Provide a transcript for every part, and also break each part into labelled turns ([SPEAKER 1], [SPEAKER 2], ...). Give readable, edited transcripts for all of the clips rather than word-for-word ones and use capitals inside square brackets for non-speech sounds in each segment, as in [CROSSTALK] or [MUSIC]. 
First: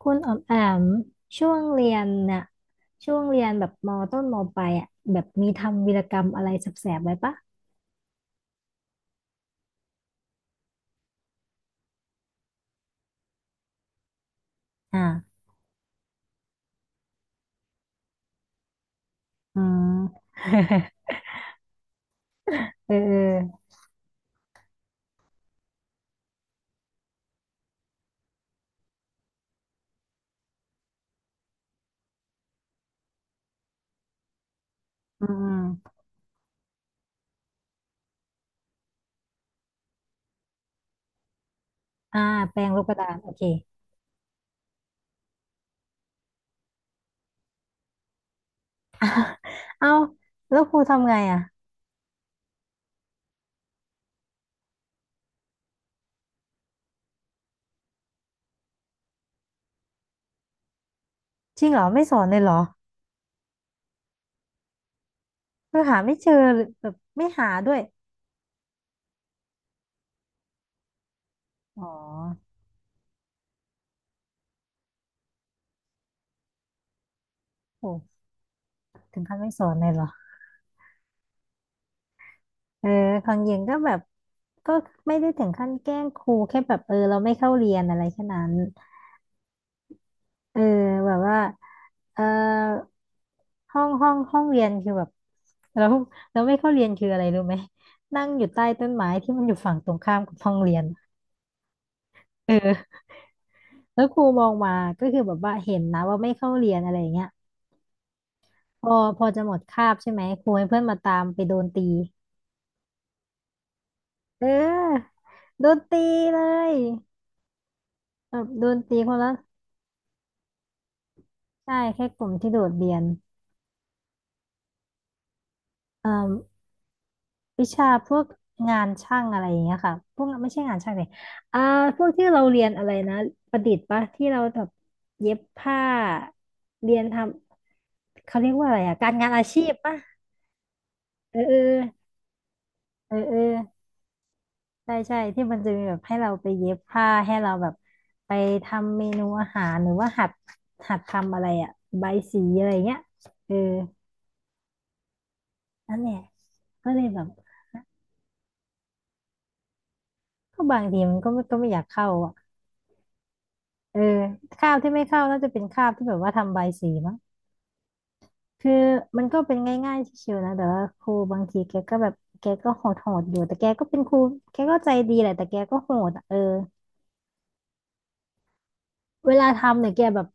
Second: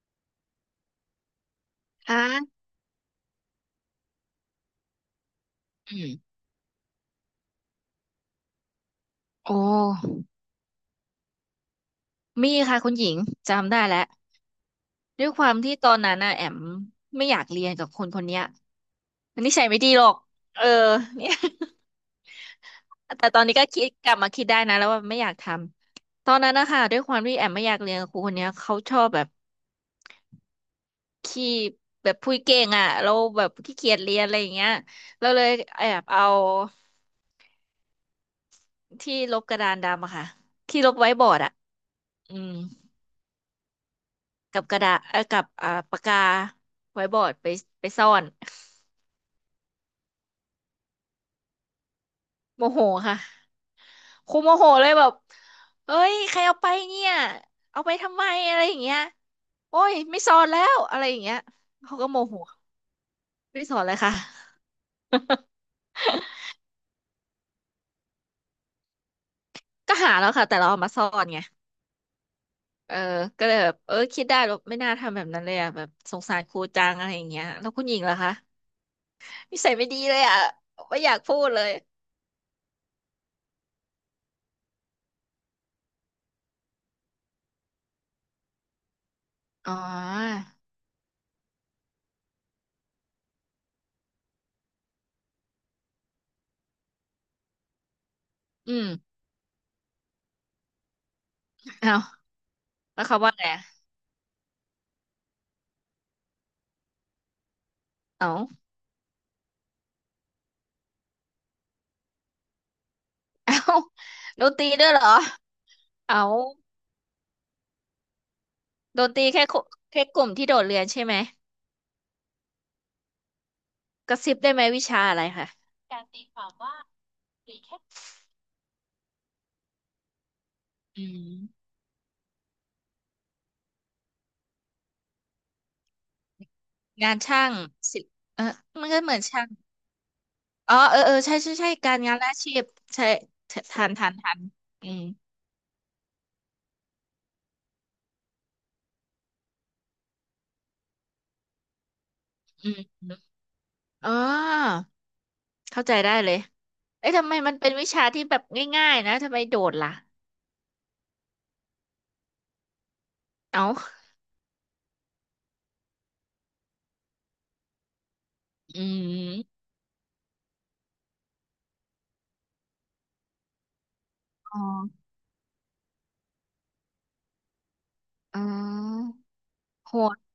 [SPEAKER 1] คุณออมแอมช่วงเรียน
[SPEAKER 2] ฮะ
[SPEAKER 1] น่ะช่วงเรียนแบบมต้นมปลายอ่ะแบบมีทำวี
[SPEAKER 2] อื
[SPEAKER 1] รกร
[SPEAKER 2] ม
[SPEAKER 1] รมอะไรแสบๆไว้ปะ
[SPEAKER 2] โอ้มีค่ะคุณหญิงจำได้แล้วด้วย
[SPEAKER 1] อ่า
[SPEAKER 2] ความที่ตอนนั้นน่ะแอมไม่อยากเรียนกับคนคนเนี้ยมันนิ
[SPEAKER 1] อื
[SPEAKER 2] สัยไม่ดีหรอก
[SPEAKER 1] ม
[SPEAKER 2] เออเนี่ย [LAUGHS]
[SPEAKER 1] เ
[SPEAKER 2] แต่ตอนนี้
[SPEAKER 1] ออ
[SPEAKER 2] ก็คิดกลับมาคิดได้นะแล้วว่าไม่อยากทำตอนนั้นนะคะด้วยความที่แอมไม่อยากเรียนกับครูคนเนี้ยเขาชอบแบบขี้แบบพูดเก่งอ่ะเราแบบขี้เกียจเรียนอะไรอย่างเงี้ย
[SPEAKER 1] เออ
[SPEAKER 2] เรา
[SPEAKER 1] อืม
[SPEAKER 2] เล
[SPEAKER 1] อื
[SPEAKER 2] ยแอ
[SPEAKER 1] ม
[SPEAKER 2] บเอาที่ลบกระดานดำอะค่ะที่ลบไว้บอร์ดอะ
[SPEAKER 1] อ่า
[SPEAKER 2] อืม
[SPEAKER 1] แปรงลบกระดานโอเค
[SPEAKER 2] กับกระดาษกับปากกาไว้บอร์ดไปไปซ่อน
[SPEAKER 1] เอาแล้วครูทำไงอ่ะ
[SPEAKER 2] [LAUGHS] โมโหค่ะครูโมโหเลยแบบเอ้ยใครเอาไปเนี่ยเอาไปทำไมอะไรอย่างเงี้ยโอ้ยไม่สอนแล้วอะไรอย่างเงี้ย
[SPEAKER 1] จริงเหรอ
[SPEAKER 2] เขา
[SPEAKER 1] ไม่
[SPEAKER 2] ก็
[SPEAKER 1] ส
[SPEAKER 2] โม
[SPEAKER 1] อนเล
[SPEAKER 2] โห
[SPEAKER 1] ยเหรอ
[SPEAKER 2] ไม่ไ้สอนเลยค่ะ [LAUGHS]
[SPEAKER 1] คือหาไม่เจอหรือแบบไม่หาด้วย
[SPEAKER 2] ก็หาแล้วค่ะแต่เราเอามาซ่อนไง
[SPEAKER 1] อ๋อ
[SPEAKER 2] เออก็เลยแบบเออคิดได้แบบไม่น่าทำแบบนั้นเลยอ่ะแบบสงสารครูจังอะไรอย่างเงี้ยแล้วคุ
[SPEAKER 1] โห
[SPEAKER 2] ณหญิงล่ะคะ
[SPEAKER 1] ถึงขั้นไม่
[SPEAKER 2] นิ
[SPEAKER 1] สอ
[SPEAKER 2] สั
[SPEAKER 1] น
[SPEAKER 2] ย
[SPEAKER 1] เล
[SPEAKER 2] ไม่
[SPEAKER 1] ย
[SPEAKER 2] ดี
[SPEAKER 1] เหรอ
[SPEAKER 2] เลยอ่ะไม่อยากพูดเลย
[SPEAKER 1] เออของเย็นก็แบบก็ไม่ได้ถึงขั้นแกล้งครูแค่แบบเออเราไม่เข้าเรียนอะไรแค่นั้น
[SPEAKER 2] อ๋อ
[SPEAKER 1] เออแบบว่าเออห้องเรียนคือแบบเราเราไม่เข้าเรียนคืออะไรรู้ไหมนั่งอยู่ใต้
[SPEAKER 2] อื
[SPEAKER 1] ต้
[SPEAKER 2] ม
[SPEAKER 1] นไม้ที่มันอยู่ฝั่งตรงข้ามกับห้องเรียน
[SPEAKER 2] เอา
[SPEAKER 1] เออ
[SPEAKER 2] แล้วเขาว่าไงอะ
[SPEAKER 1] แล้วครูมองมาก็คือแบบว่าเห็นนะว่าไม่เข้าเรียนอะไรอย่างเงี้ย
[SPEAKER 2] เอา
[SPEAKER 1] พอพอจะหมดคาบใช่ไหมครูให้เพื่อนมาตามไปโดนตี
[SPEAKER 2] เอ้า
[SPEAKER 1] เอ
[SPEAKER 2] โดนตีด้วยเหรอ
[SPEAKER 1] อโดนตี
[SPEAKER 2] เอา
[SPEAKER 1] เลยแบบโดนตี
[SPEAKER 2] โด
[SPEAKER 1] ค
[SPEAKER 2] น
[SPEAKER 1] น
[SPEAKER 2] ตี
[SPEAKER 1] ละ
[SPEAKER 2] แค่คุแค่กลุ่มที่โดดเรียนใช่ไหม
[SPEAKER 1] ใช่แค่กลุ่มที่โดดเรียน
[SPEAKER 2] กระซิบได้ไหมวิชาอะไรคะการ
[SPEAKER 1] เอ
[SPEAKER 2] ตีความ
[SPEAKER 1] อ
[SPEAKER 2] ว่าหรือ
[SPEAKER 1] วิ
[SPEAKER 2] แค่
[SPEAKER 1] ชาพวกงานช่างอะไรอย่างเงี้ยค่ะพวกไม่ใช่งานช่างเล
[SPEAKER 2] อื
[SPEAKER 1] ยอ่า
[SPEAKER 2] ม
[SPEAKER 1] พวกที่เราเรียนอะไรนะประดิษฐ์ปะที่เราแบบเย็บผ้าเรียน
[SPEAKER 2] งา
[SPEAKER 1] ท
[SPEAKER 2] นช่างศิลป์
[SPEAKER 1] ำเขา
[SPEAKER 2] เออ
[SPEAKER 1] เรียกว่าอะไร
[SPEAKER 2] มัน
[SPEAKER 1] อะ
[SPEAKER 2] ก็
[SPEAKER 1] กา
[SPEAKER 2] เห
[SPEAKER 1] ร
[SPEAKER 2] มือน
[SPEAKER 1] งานอา
[SPEAKER 2] ช่าง
[SPEAKER 1] ชีพปะ
[SPEAKER 2] อ๋อเออเออใช่
[SPEAKER 1] เอ
[SPEAKER 2] ใช่ใช่การ
[SPEAKER 1] อ
[SPEAKER 2] งานและอาชีพใช่
[SPEAKER 1] เออเออเอ
[SPEAKER 2] ทั
[SPEAKER 1] อ
[SPEAKER 2] นทันทันอื
[SPEAKER 1] ใช่
[SPEAKER 2] ม
[SPEAKER 1] ใช่ที่มันจะมีแบบให้เราไปเย็บผ้าให้เราแบบไปทำเมนูอาหารหรือว่าหัดทำอะไรอะใบายสีอะไร
[SPEAKER 2] อืม
[SPEAKER 1] เงี้ย
[SPEAKER 2] อม
[SPEAKER 1] เออ
[SPEAKER 2] อ๋อเข้าใจ
[SPEAKER 1] นั่นแห
[SPEAKER 2] ได้
[SPEAKER 1] ละ
[SPEAKER 2] เลย
[SPEAKER 1] ก็เลย
[SPEAKER 2] เอ๊ะ
[SPEAKER 1] แบ
[SPEAKER 2] ทำ
[SPEAKER 1] บ
[SPEAKER 2] ไมมันเป็นวิชาที่แบบง่ายๆนะทำไมโดดล่ะ
[SPEAKER 1] ก็บางทีมันก็ไม่ก็ไม่อยากเข้าอะ
[SPEAKER 2] เอ้า
[SPEAKER 1] เออข้าวที่ไม่เข้าน่าจะเป็นข้าวที่แบบว่าทำใบสีมั้งคือ
[SPEAKER 2] อื
[SPEAKER 1] มันก็เป็
[SPEAKER 2] ม
[SPEAKER 1] นง่ายๆชิวๆนะแต่ว่าครูบางทีแกก็แบบแกก็โหดโหดอยู่แต่แกก็เป็นครู
[SPEAKER 2] อ๋
[SPEAKER 1] แก
[SPEAKER 2] อ
[SPEAKER 1] ก็ใจดีแหละแต่แกก็โหดอะเออ
[SPEAKER 2] อ๋อ
[SPEAKER 1] เวลาทำเนี่
[SPEAKER 2] โห
[SPEAKER 1] ยแก
[SPEAKER 2] ด
[SPEAKER 1] แบบ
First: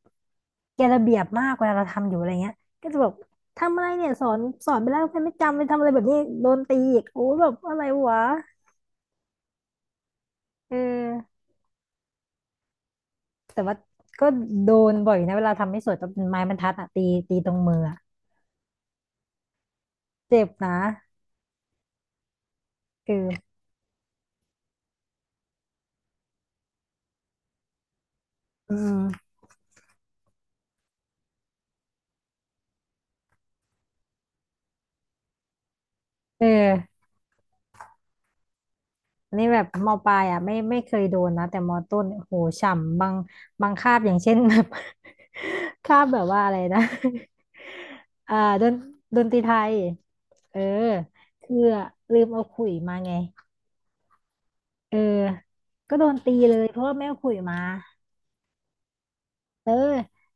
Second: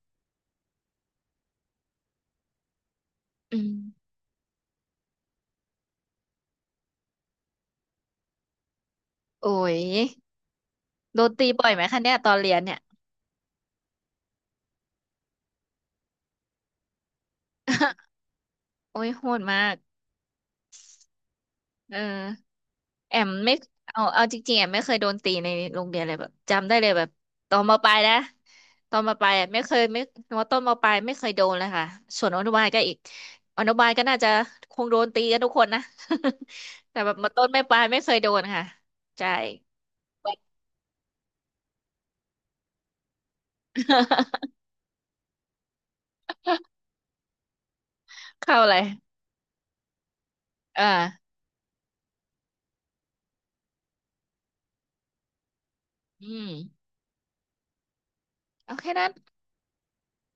[SPEAKER 1] แกระเบียบมากเวลาเราทำอยู่อะไรเงี้ยก็จะแบบ
[SPEAKER 2] อืม
[SPEAKER 1] ทำอะไรเนี่ยสอนไปแล้วใครไม่จำไปทำอะไรแบบนี้โดนตีอีกโอ้แบบอะไรวะ
[SPEAKER 2] โอ้ย
[SPEAKER 1] เอ
[SPEAKER 2] โดน
[SPEAKER 1] อ
[SPEAKER 2] ตีบ่อยไหมคะเนี่ยตอนเรียนเนี่ย
[SPEAKER 1] แต่ว่าก็โดนบ่อยนะเวลาทำไม่สวยต้องเป็นไม้บรรทัดอะตีตรงมืออะ
[SPEAKER 2] [LAUGHS] โอ้ยโหดมาก
[SPEAKER 1] เจ็บนะ
[SPEAKER 2] เออ
[SPEAKER 1] เอ
[SPEAKER 2] แอม
[SPEAKER 1] อ
[SPEAKER 2] ไม่เอาเอาจริงๆแอมไม่เคยโดนตีในโรงเรียนเลยแบบจำได้เลยแบบตอนมปลายนะ
[SPEAKER 1] อื
[SPEAKER 2] ตอนมปลา
[SPEAKER 1] ม
[SPEAKER 2] ยอะไม่เคยไม่มต้นมปลายไม่เคยโดนเลยค่ะส่วนอนุบาลก็อีกอนุบาลก็น่าจะคงโดนตีกันทุกคนนะ
[SPEAKER 1] เอ
[SPEAKER 2] [LAUGHS] แต่
[SPEAKER 1] อ
[SPEAKER 2] แบบมต้นไม่ปลายไม่เคยโดนค่ะใช่
[SPEAKER 1] นี่แบบมปลายอ่ะไม่เคยโดนนะแต่มต้นโอ้โหฉ่ำบางบางคาบอย่างเช่น [LAUGHS] แบ
[SPEAKER 2] [LAUGHS]
[SPEAKER 1] บ [LAUGHS] คาบแบบว่าอะไรนะ [LAUGHS] อ่า
[SPEAKER 2] เข้า
[SPEAKER 1] ดน
[SPEAKER 2] เลย
[SPEAKER 1] ดนตรีไทยเออ
[SPEAKER 2] เออ
[SPEAKER 1] คือลืมเอาขลุยมาไงเออก็โดนตี
[SPEAKER 2] อืม
[SPEAKER 1] เลยเพราะว่าไม่เอาขลุยมา
[SPEAKER 2] โอเคนั้น
[SPEAKER 1] เออ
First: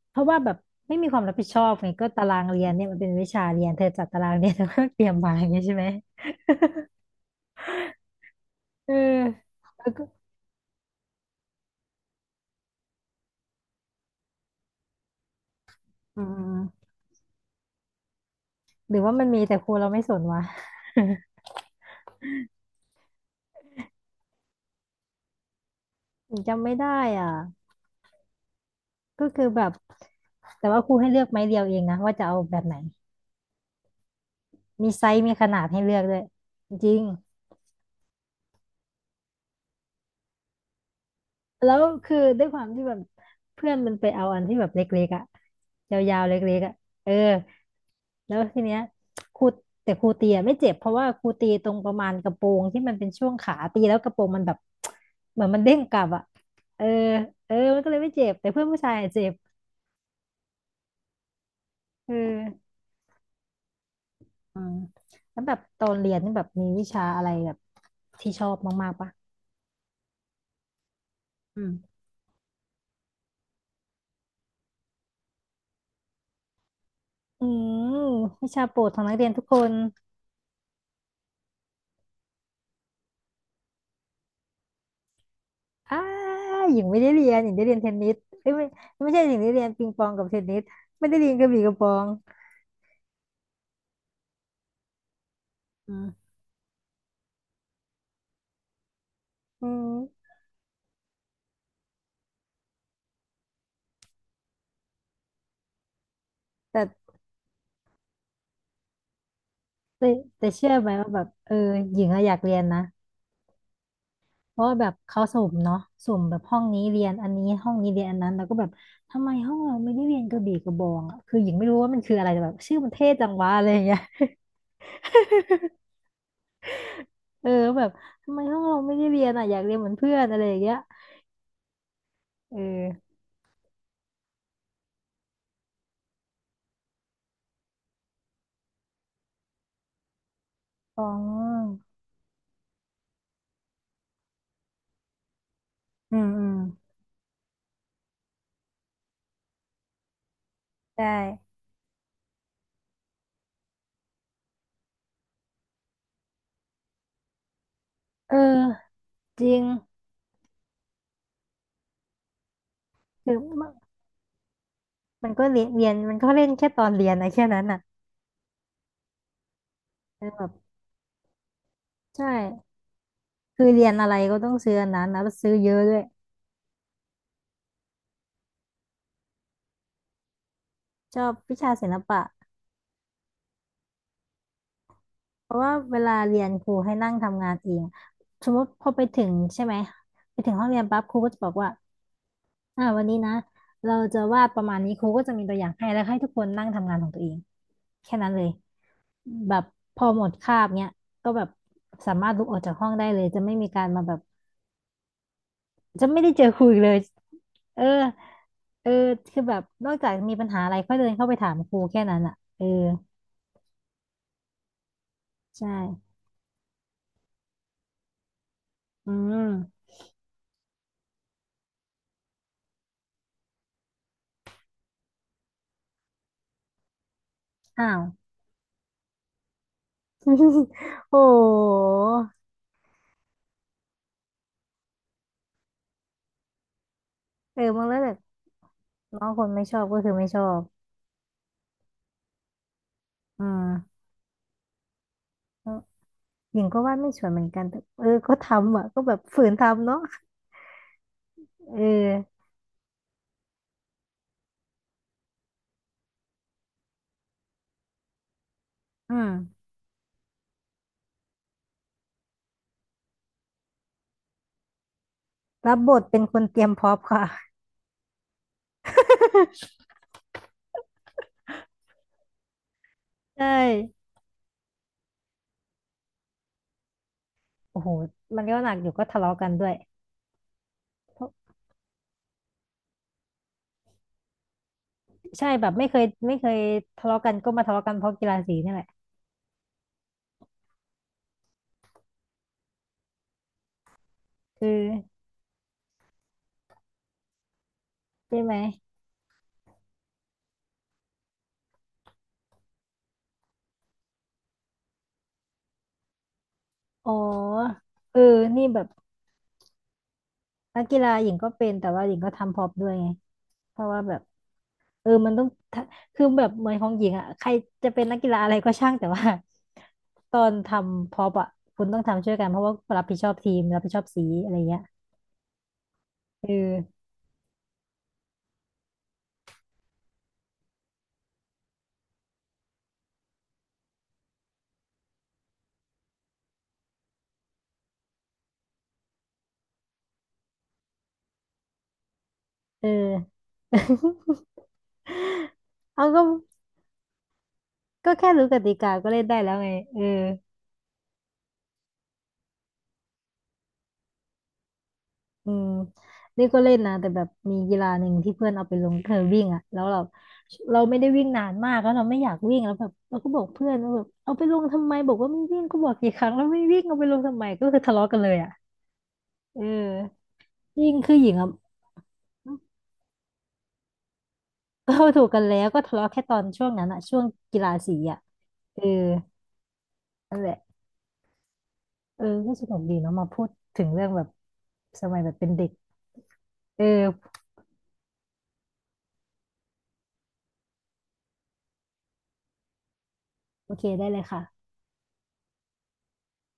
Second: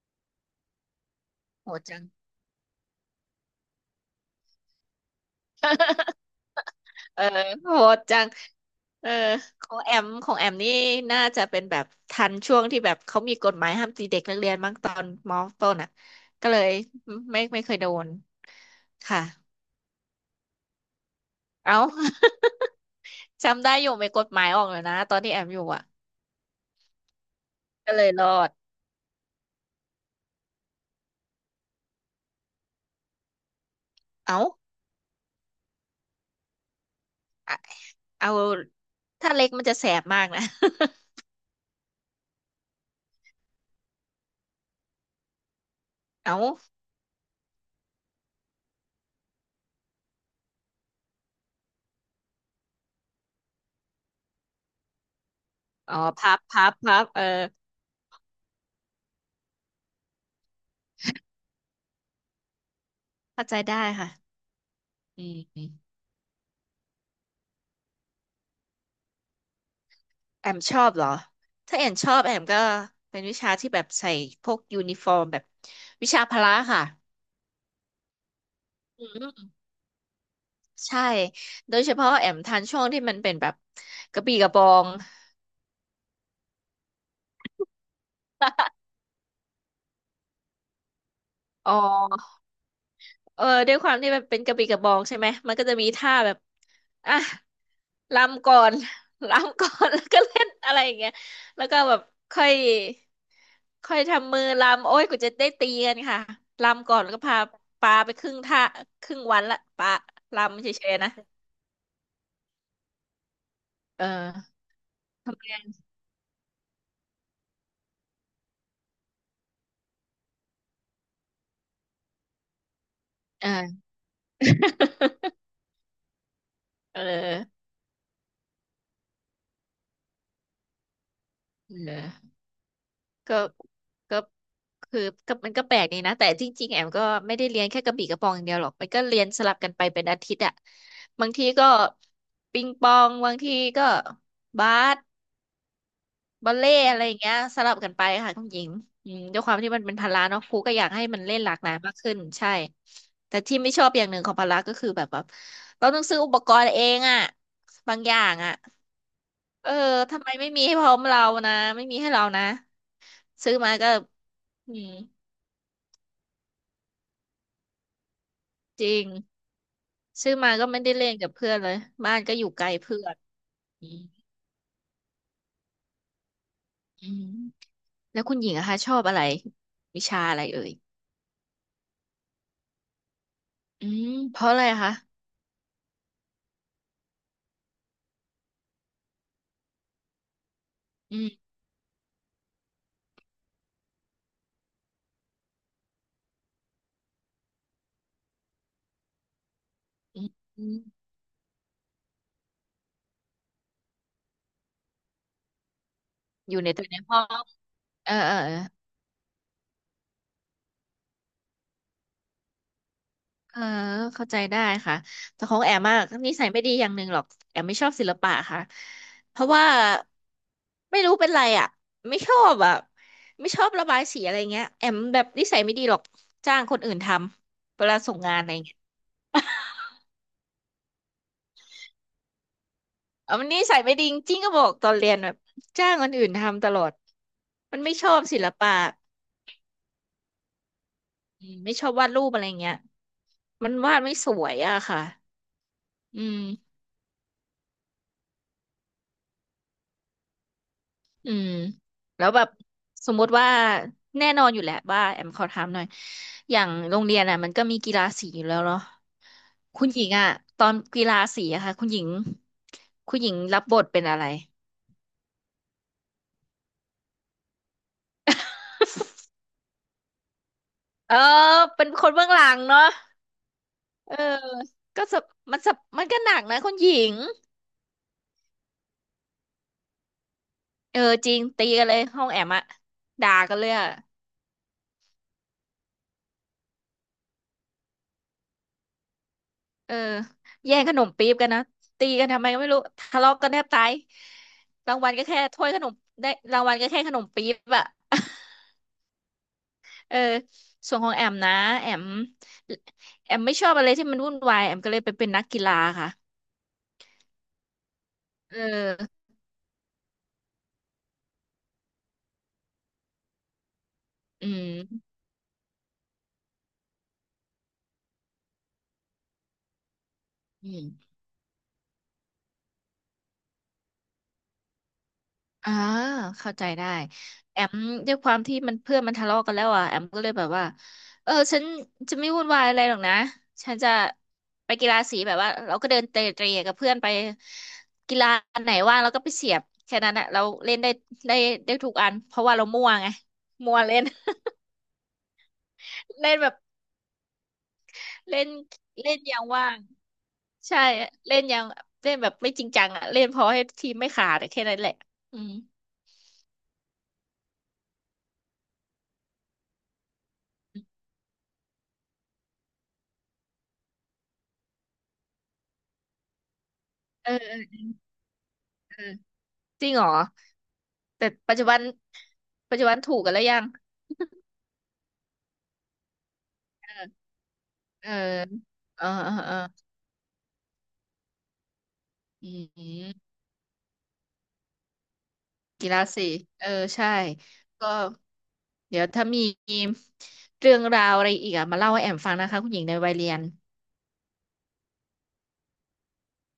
[SPEAKER 1] เพราะว่าแบบไม่มีความรับผิดชอ
[SPEAKER 2] โห
[SPEAKER 1] บ
[SPEAKER 2] ด
[SPEAKER 1] ไง
[SPEAKER 2] จัง
[SPEAKER 1] ก็ตารางเรียนเนี่ยมันเป็นวิชาเรียนเธอจัดตารางเรียนเธอก็เตรียมมาอย่างเงี้ยใช่ไหม
[SPEAKER 2] เออโหดจัง
[SPEAKER 1] เออ
[SPEAKER 2] เออของ
[SPEAKER 1] แล้ว
[SPEAKER 2] แอ
[SPEAKER 1] ก็
[SPEAKER 2] มของแอมนี่น่าจะเป็นแบบทันช่วงที่แบบเขามีกฎหมายห้ามตีเด็กนักเรียนมั้งตอนมอต้นอ่ะ
[SPEAKER 1] อื
[SPEAKER 2] ก็เลย
[SPEAKER 1] ม
[SPEAKER 2] ไม่ไม่เคยโดน
[SPEAKER 1] หรือว่า
[SPEAKER 2] ค่ะ
[SPEAKER 1] มันมีแต่ครูเราไม่สนวะ
[SPEAKER 2] เอ้า [LAUGHS] จำได้อยู่มีกฎหมายออกเลยนะตอนที่แอมอยู่อ่ะ
[SPEAKER 1] ผมจำไม่ได้อ่ะ
[SPEAKER 2] ก็เลยรอด
[SPEAKER 1] ก็คือแบบแต่ว่าครูให้เลือกไม้เดียวเองนะว่าจะเอาแบบไหน
[SPEAKER 2] เอ้า
[SPEAKER 1] มีไซส์มีขนาดให้เลือกด้วยจริง
[SPEAKER 2] อะเอาถ้าเล็กมันจะแสบมากนะ
[SPEAKER 1] แล้วคือด้วยความที่แบบเพื่อนมันไปเอาอันที่แบบเล็กๆอ่ะยาว
[SPEAKER 2] [LAUGHS]
[SPEAKER 1] ๆ
[SPEAKER 2] เอ้า
[SPEAKER 1] เล็กๆอ่ะเออแล้วทีเนี้ยครูแต่ครูตีอะไม่เจ็บเพราะว่าครูตีตรงประมาณกระโปรงที่มันเป็นช่วงขาตีแล้วกระโปรงมันแบบ [TSK] เหมือนมันเด้งก
[SPEAKER 2] อ๋อ
[SPEAKER 1] ลับอ่ะ
[SPEAKER 2] พับพับ
[SPEAKER 1] เออ
[SPEAKER 2] พับเออ
[SPEAKER 1] เออมันก็เลยไม่เจ็บแต่เพื่อนผู้ชายอะเจ็บเออ
[SPEAKER 2] เข้าใจได้ค่ะ
[SPEAKER 1] อืม
[SPEAKER 2] อื
[SPEAKER 1] แล้วแบบต
[SPEAKER 2] ม
[SPEAKER 1] อนเรียนนี่แบบมีวิชาอะไรแบบที่ชอบมากๆปะ
[SPEAKER 2] แอมชอบเหรอ
[SPEAKER 1] อื
[SPEAKER 2] ถ้าแอม
[SPEAKER 1] ม
[SPEAKER 2] ชอบแอมก็เป็นวิชาที่แบบใส่พวกยูนิฟอร์มแบบวิชาพละค่ะ
[SPEAKER 1] อืมวิชาโปรดของ
[SPEAKER 2] อื
[SPEAKER 1] นักเรียนทุก
[SPEAKER 2] ม
[SPEAKER 1] คน
[SPEAKER 2] ใช่ โดยเฉพาะแอมทันช่วงที่มันเป็นแบบกระบี่กระบอง
[SPEAKER 1] อ้าหญิงไม่ได้เรียนหญิงได้เรียนเทนนิสเอ้ยไม่ไม่ใช่หญิงได้เรียนปิงปองกับเทนนิสไม่ได้เรียนกระบี่ก
[SPEAKER 2] อ๋
[SPEAKER 1] ระบอง
[SPEAKER 2] อ เออ ด้วยความที่มันเป็นกระบี่กระบองใช่ไหม มันก็จะมี
[SPEAKER 1] อื
[SPEAKER 2] ท่าแบ
[SPEAKER 1] ม
[SPEAKER 2] บอ่ะ รำก่อน [LAUGHS] รำ
[SPEAKER 1] อื
[SPEAKER 2] ก่อน [LAUGHS] แล้วก็
[SPEAKER 1] ม
[SPEAKER 2] เล่นอะไรอย่างเงี้ยแล้วก็แบบค่อยค่อยทำมือรำโอ้ยกูจะได้ตีกันค่ะรำก่อนแล้
[SPEAKER 1] แต่
[SPEAKER 2] วก็พาปาไปครึ่งท่าครึ่งวันละปา
[SPEAKER 1] แต่แต่
[SPEAKER 2] รำเฉ
[SPEAKER 1] เชื่อไหม
[SPEAKER 2] ยๆ
[SPEAKER 1] ว่า
[SPEAKER 2] นะ
[SPEAKER 1] แบบเออหญิงอะอยากเรียนนะ
[SPEAKER 2] เอ
[SPEAKER 1] เพ
[SPEAKER 2] อ
[SPEAKER 1] ราะว่าแบบเขา
[SPEAKER 2] ทำ
[SPEAKER 1] สุ่ม
[SPEAKER 2] ไม
[SPEAKER 1] เนาะสุ่มแบบห้องนี้เรียนอันนี้ห้องนี้เรียนอันนั้นแล้วก็แบบทำไมห้องเราไม่ได้เรียนกระบี่กระบองอ่ะคือหญิงไม่รู้ว่ามันคืออะไรแต่แบบชื่อมันเท่จัง
[SPEAKER 2] เอ
[SPEAKER 1] วะอะไรอย่าง
[SPEAKER 2] อ
[SPEAKER 1] เงี้ย
[SPEAKER 2] [LAUGHS] เออ
[SPEAKER 1] เออแบบทำไมห้องเราไม่ได้เรียนอ่ะอยากเรียนเหมือนเพื่อนอะไรอย่างเงี้ย
[SPEAKER 2] เออ
[SPEAKER 1] เออ
[SPEAKER 2] ก็ก็คือก็มันก็แปลกดีนะแต่จริงๆแอมก็ไม่ได้เรียนแค่กระบี่กระบองอย่างเดียวหรอกมันก็เรียนสลับกันไปเป็นอาทิตย์อะ
[SPEAKER 1] อ๋อ
[SPEAKER 2] บางทีก็ปิงปองบางทีก็บาส
[SPEAKER 1] อืมอื
[SPEAKER 2] บอ
[SPEAKER 1] ม
[SPEAKER 2] ลเล่ต์อะไรอย่างเงี้ยสลับกันไปค่ะคุณหญิงอืมด้วยความที่มันเป็นพละเนาะครูก็อยาก
[SPEAKER 1] ใช
[SPEAKER 2] ให้มันเล่นหลา
[SPEAKER 1] ่
[SPEAKER 2] กหลายมากขึ้นใช่แต่ที่ไม่ชอบอย่างหนึ่งของพละก็คือแบบแบบเราต้องซื้ออุปกรณ์เองอะบางอย่า
[SPEAKER 1] เอ
[SPEAKER 2] ง
[SPEAKER 1] อ
[SPEAKER 2] อะ
[SPEAKER 1] จริง
[SPEAKER 2] เออทำไมไม่มีให้พร้อมเรานะไม่มีให้เรานะ
[SPEAKER 1] คือ
[SPEAKER 2] ซื้อ
[SPEAKER 1] มั
[SPEAKER 2] มา
[SPEAKER 1] น
[SPEAKER 2] ก็อืม
[SPEAKER 1] มันก็เรียนเรียนมันก็เล่นแค่ตอนเรียนนะแค่นั้นอ่ะ
[SPEAKER 2] จริง
[SPEAKER 1] เออ
[SPEAKER 2] ซื้อ
[SPEAKER 1] แบ
[SPEAKER 2] มา
[SPEAKER 1] บ
[SPEAKER 2] ก็ไม่ได้เล่นกับเพื่อนเลยบ้าน
[SPEAKER 1] ใช่
[SPEAKER 2] ก็อยู่ไกลเพื่อน
[SPEAKER 1] คือเรี
[SPEAKER 2] อื
[SPEAKER 1] ยน
[SPEAKER 2] ม
[SPEAKER 1] อะไรก็ต้องซื้ออันนั้นนแล้วซื้อเยอะด้วย
[SPEAKER 2] อืมแล้วคุณหญิงอะคะชอบอะไรวิชาอะไรเอ่ย
[SPEAKER 1] ชอบวิชาศิลปะ
[SPEAKER 2] อืมเพราะอะไรคะ
[SPEAKER 1] เพราะว่าเวลาเรียนครูให้นั่งทำงานเองสมมติพอไปถึงใช่ไหมไปถึงห้องเรียนปั๊บค
[SPEAKER 2] อื
[SPEAKER 1] รูก็จะ
[SPEAKER 2] ม
[SPEAKER 1] บอกว่า อ่าวันนี้นะเราจะวาดประมาณนี้ครูก็จะมีตัวอย่างให้แล้วให้ทุกคนนั่งทำงานของตัวเองแค่นั้นเลยแบบพอ
[SPEAKER 2] อ
[SPEAKER 1] หมดคา
[SPEAKER 2] ื
[SPEAKER 1] บ
[SPEAKER 2] ม
[SPEAKER 1] เนี้ยก็แบบสามารถลุกออกจากห้องได้เลยจะไม่มีการมาแบบจะไม่ได้เจอ
[SPEAKER 2] อ
[SPEAKER 1] ค
[SPEAKER 2] ยู่
[SPEAKER 1] รู
[SPEAKER 2] ใน
[SPEAKER 1] อีก
[SPEAKER 2] ตัว
[SPEAKER 1] เล
[SPEAKER 2] ใน
[SPEAKER 1] ย
[SPEAKER 2] ห้อง
[SPEAKER 1] เออ
[SPEAKER 2] เออเออเออ
[SPEAKER 1] เออคือแบบนอกจากมีปัญหาอะไรก็เดินเข้าไปถามครูแค่นั้นอ่ะเออ
[SPEAKER 2] เออเข้าใจได้ค่ะแต่ของ
[SPEAKER 1] ใช่
[SPEAKER 2] แอมมากนิสัยไม่ดีอย่างหนึ่งหรอกแอมไม่ชอบศิลปะค่ะ
[SPEAKER 1] อื
[SPEAKER 2] เพราะว่า
[SPEAKER 1] ม
[SPEAKER 2] ไม่รู้เป็นไรอ่ะไม่ชอบอ่ะไม่ชอบระบายสีอะไรเงี้ยแอมแบบนิสัยไม่ดีหรอกจ้างคนอื่นทำเว
[SPEAKER 1] อ้า
[SPEAKER 2] ลา
[SPEAKER 1] ว
[SPEAKER 2] ส่งงานอะไรเงี้ย
[SPEAKER 1] [LAUGHS] โอ้โห
[SPEAKER 2] เอามันนิสัยไม่ดีจริงๆก็บอกตอนเรียนแบบจ้างคนอื่นทำตลอด
[SPEAKER 1] เออ
[SPEAKER 2] มัน
[SPEAKER 1] บาง
[SPEAKER 2] ไม่
[SPEAKER 1] เรื่อง
[SPEAKER 2] ช
[SPEAKER 1] แบ
[SPEAKER 2] อ
[SPEAKER 1] บ
[SPEAKER 2] บศิลปะ
[SPEAKER 1] น้องคนไม่ชอบก็คือไม่ชอบ
[SPEAKER 2] อืมไม่ชอบวาดรูปอะไรเงี้ย
[SPEAKER 1] อื
[SPEAKER 2] มันวา
[SPEAKER 1] ม
[SPEAKER 2] ดไม่สวยอะค่ะอืม
[SPEAKER 1] หญิงก็วาดไม่สวยเหมือนกันแต่เออก็ทำอ่ะก็แบบฝืนทำเนาะ
[SPEAKER 2] อืม
[SPEAKER 1] เออ
[SPEAKER 2] แล้วแบบสมมติว่าแน่นอนอยู่แหละว่าแอมขอถามหน่อยอย่างโรงเรียนอ่ะมันก็มีกีฬาสีอยู่แล้วเนาะ
[SPEAKER 1] อืม
[SPEAKER 2] คุณหญิงอ่ะตอนกีฬาสีอะค่ะคุณหญิงคุณหญิงรับบทเป็นอะไร
[SPEAKER 1] รับบทเป็นคนเตรียมพร้อมค่ะ
[SPEAKER 2] เออเป็นคนเบื้องหลังเนาะ
[SPEAKER 1] ใช่
[SPEAKER 2] เออก็สับมันสับมันก็หนักนะคุณหญิง
[SPEAKER 1] โอ้โหมันก็หนักอยู่ก็ทะเลาะกันด้วย
[SPEAKER 2] เออ
[SPEAKER 1] เพ
[SPEAKER 2] จ
[SPEAKER 1] ราะ
[SPEAKER 2] ริงตีกันเลยห้องแอมอะด่ากันเลยอะ
[SPEAKER 1] ใช่แบบไม่เคยทะเลาะกันก็มาทะเลาะกันเพราะกีฬาสีนี่แหละ
[SPEAKER 2] เออแย่งขนมปี๊บกันนะตีกันทำไมก็ไม่รู้ทะเลาะกันแทบตาย
[SPEAKER 1] คือ
[SPEAKER 2] รางวัลก็แค่ถ้วยขนมได้รางวัลก็แค่ขนมปี๊บอะ
[SPEAKER 1] ใช่ไหม
[SPEAKER 2] [LAUGHS] เออส่วนของแอมนะแอมแอมไม่ชอบอะไรที่มันวุ่นวายแอมก็เลยไปเป็นนักกีฬาค่ะ
[SPEAKER 1] อ๋อเออ
[SPEAKER 2] เอ
[SPEAKER 1] นี่แบบ
[SPEAKER 2] อ
[SPEAKER 1] นักกีฬาหญิงก็เป็นแต่ว่าหญิงก็ทำพร็อพด้วยไงเพราะว่าแบบ
[SPEAKER 2] อื
[SPEAKER 1] เออ
[SPEAKER 2] ม
[SPEAKER 1] มันต้องทะคือแบบเหมือนของหญิงอ่ะใครจะเป็นนักกีฬาอะไรก็ช่างแต่ว่าตอนท
[SPEAKER 2] อืม
[SPEAKER 1] ำพร็อพอ่ะคุณต้องทำช่วยกันเพราะว่ารับผิดชอบทีมรับผิดชอบสีอะไรเงี้ย
[SPEAKER 2] อ่า
[SPEAKER 1] เอ
[SPEAKER 2] เข้าใจได้
[SPEAKER 1] อ
[SPEAKER 2] แอมด้วยความที่มันเพื่อนมันทะเลาะกันแล้วอ่ะแอมก็เลยแบบว่าเออฉันจะไม่วุ่นวายอะไรหรอกนะฉันจะไปกีฬาสีแบบว่าเราก็เดินเตะเตะกับเพื่อนไปกีฬาอันไหนว่างเราก็ไปเสียบแค่นั้นอ่ะเราเล่นได้ได้ได้ทุกอันเพราะว่าเรามั่
[SPEAKER 1] เอ
[SPEAKER 2] วไง
[SPEAKER 1] อ
[SPEAKER 2] มั่วเล่น
[SPEAKER 1] [LAUGHS] เอาก็
[SPEAKER 2] [LAUGHS] เล่นแบบ
[SPEAKER 1] ก็แค่
[SPEAKER 2] เล่
[SPEAKER 1] รู้
[SPEAKER 2] น
[SPEAKER 1] กติกาก็
[SPEAKER 2] เล่น
[SPEAKER 1] เล่น
[SPEAKER 2] อ
[SPEAKER 1] ได้
[SPEAKER 2] ย่าง
[SPEAKER 1] แล้ว
[SPEAKER 2] ว่า
[SPEAKER 1] ไง
[SPEAKER 2] ง
[SPEAKER 1] เออ
[SPEAKER 2] ใช่เล่นอย่างเล่นแบบไม่จริงจังอ่ะเล่นพอให้ทีมไม่ขาดอะแค่นั้นแหละอื
[SPEAKER 1] อื
[SPEAKER 2] ม
[SPEAKER 1] มนี่ก็เล่นนะแต่แบบมีกีฬาหนึ่งที่เพื่อนเอาไปลงเธอวิ่งอ่ะแล้วเราไม่ได้วิ่งนานมากแล้วเราไม่อยากวิ่งแล้วแบบเราก็บอกเพื่อนว่าแบบเอาไปลงทำไมบอกว่าไม่วิ่งก็บอกกี่ครั้งแล้วไม่วิ่งเอาไปลง
[SPEAKER 2] เออ
[SPEAKER 1] ทำไม
[SPEAKER 2] เอ
[SPEAKER 1] ก็
[SPEAKER 2] อ
[SPEAKER 1] คือทะเลาะกันเลยอ่ะ
[SPEAKER 2] เออ
[SPEAKER 1] เอ
[SPEAKER 2] จริงเหรอ
[SPEAKER 1] อยิ่งคือห
[SPEAKER 2] แต่
[SPEAKER 1] ญิงอ่ะ
[SPEAKER 2] ปัจจุบันปัจจุบันถูกกันแล้วยัง
[SPEAKER 1] ก็ถูกกันแล้วก็ทะเลาะแค่ตอนช่วงนั้นอ่ะ
[SPEAKER 2] เออ
[SPEAKER 1] ช่วงกีฬาสี
[SPEAKER 2] เออ
[SPEAKER 1] อ่ะเออ
[SPEAKER 2] เออเออ
[SPEAKER 1] นั่นแหละเออ
[SPEAKER 2] อื
[SPEAKER 1] ก็สนุกดีเนาะ
[SPEAKER 2] ม
[SPEAKER 1] มาพูดถึงเรื่องแบบสมัยแบบเป็นเด็ก
[SPEAKER 2] กีฬาสีเออ
[SPEAKER 1] เอ
[SPEAKER 2] ใช่
[SPEAKER 1] อ
[SPEAKER 2] ก็เดี๋ยวถ้ามีเรื่องราวอะไรอีกอ่ะมาเล่าให้แอมฟังนะคะคุณหญิงในวัยเรียน
[SPEAKER 1] โอเคได้เลยค่ะ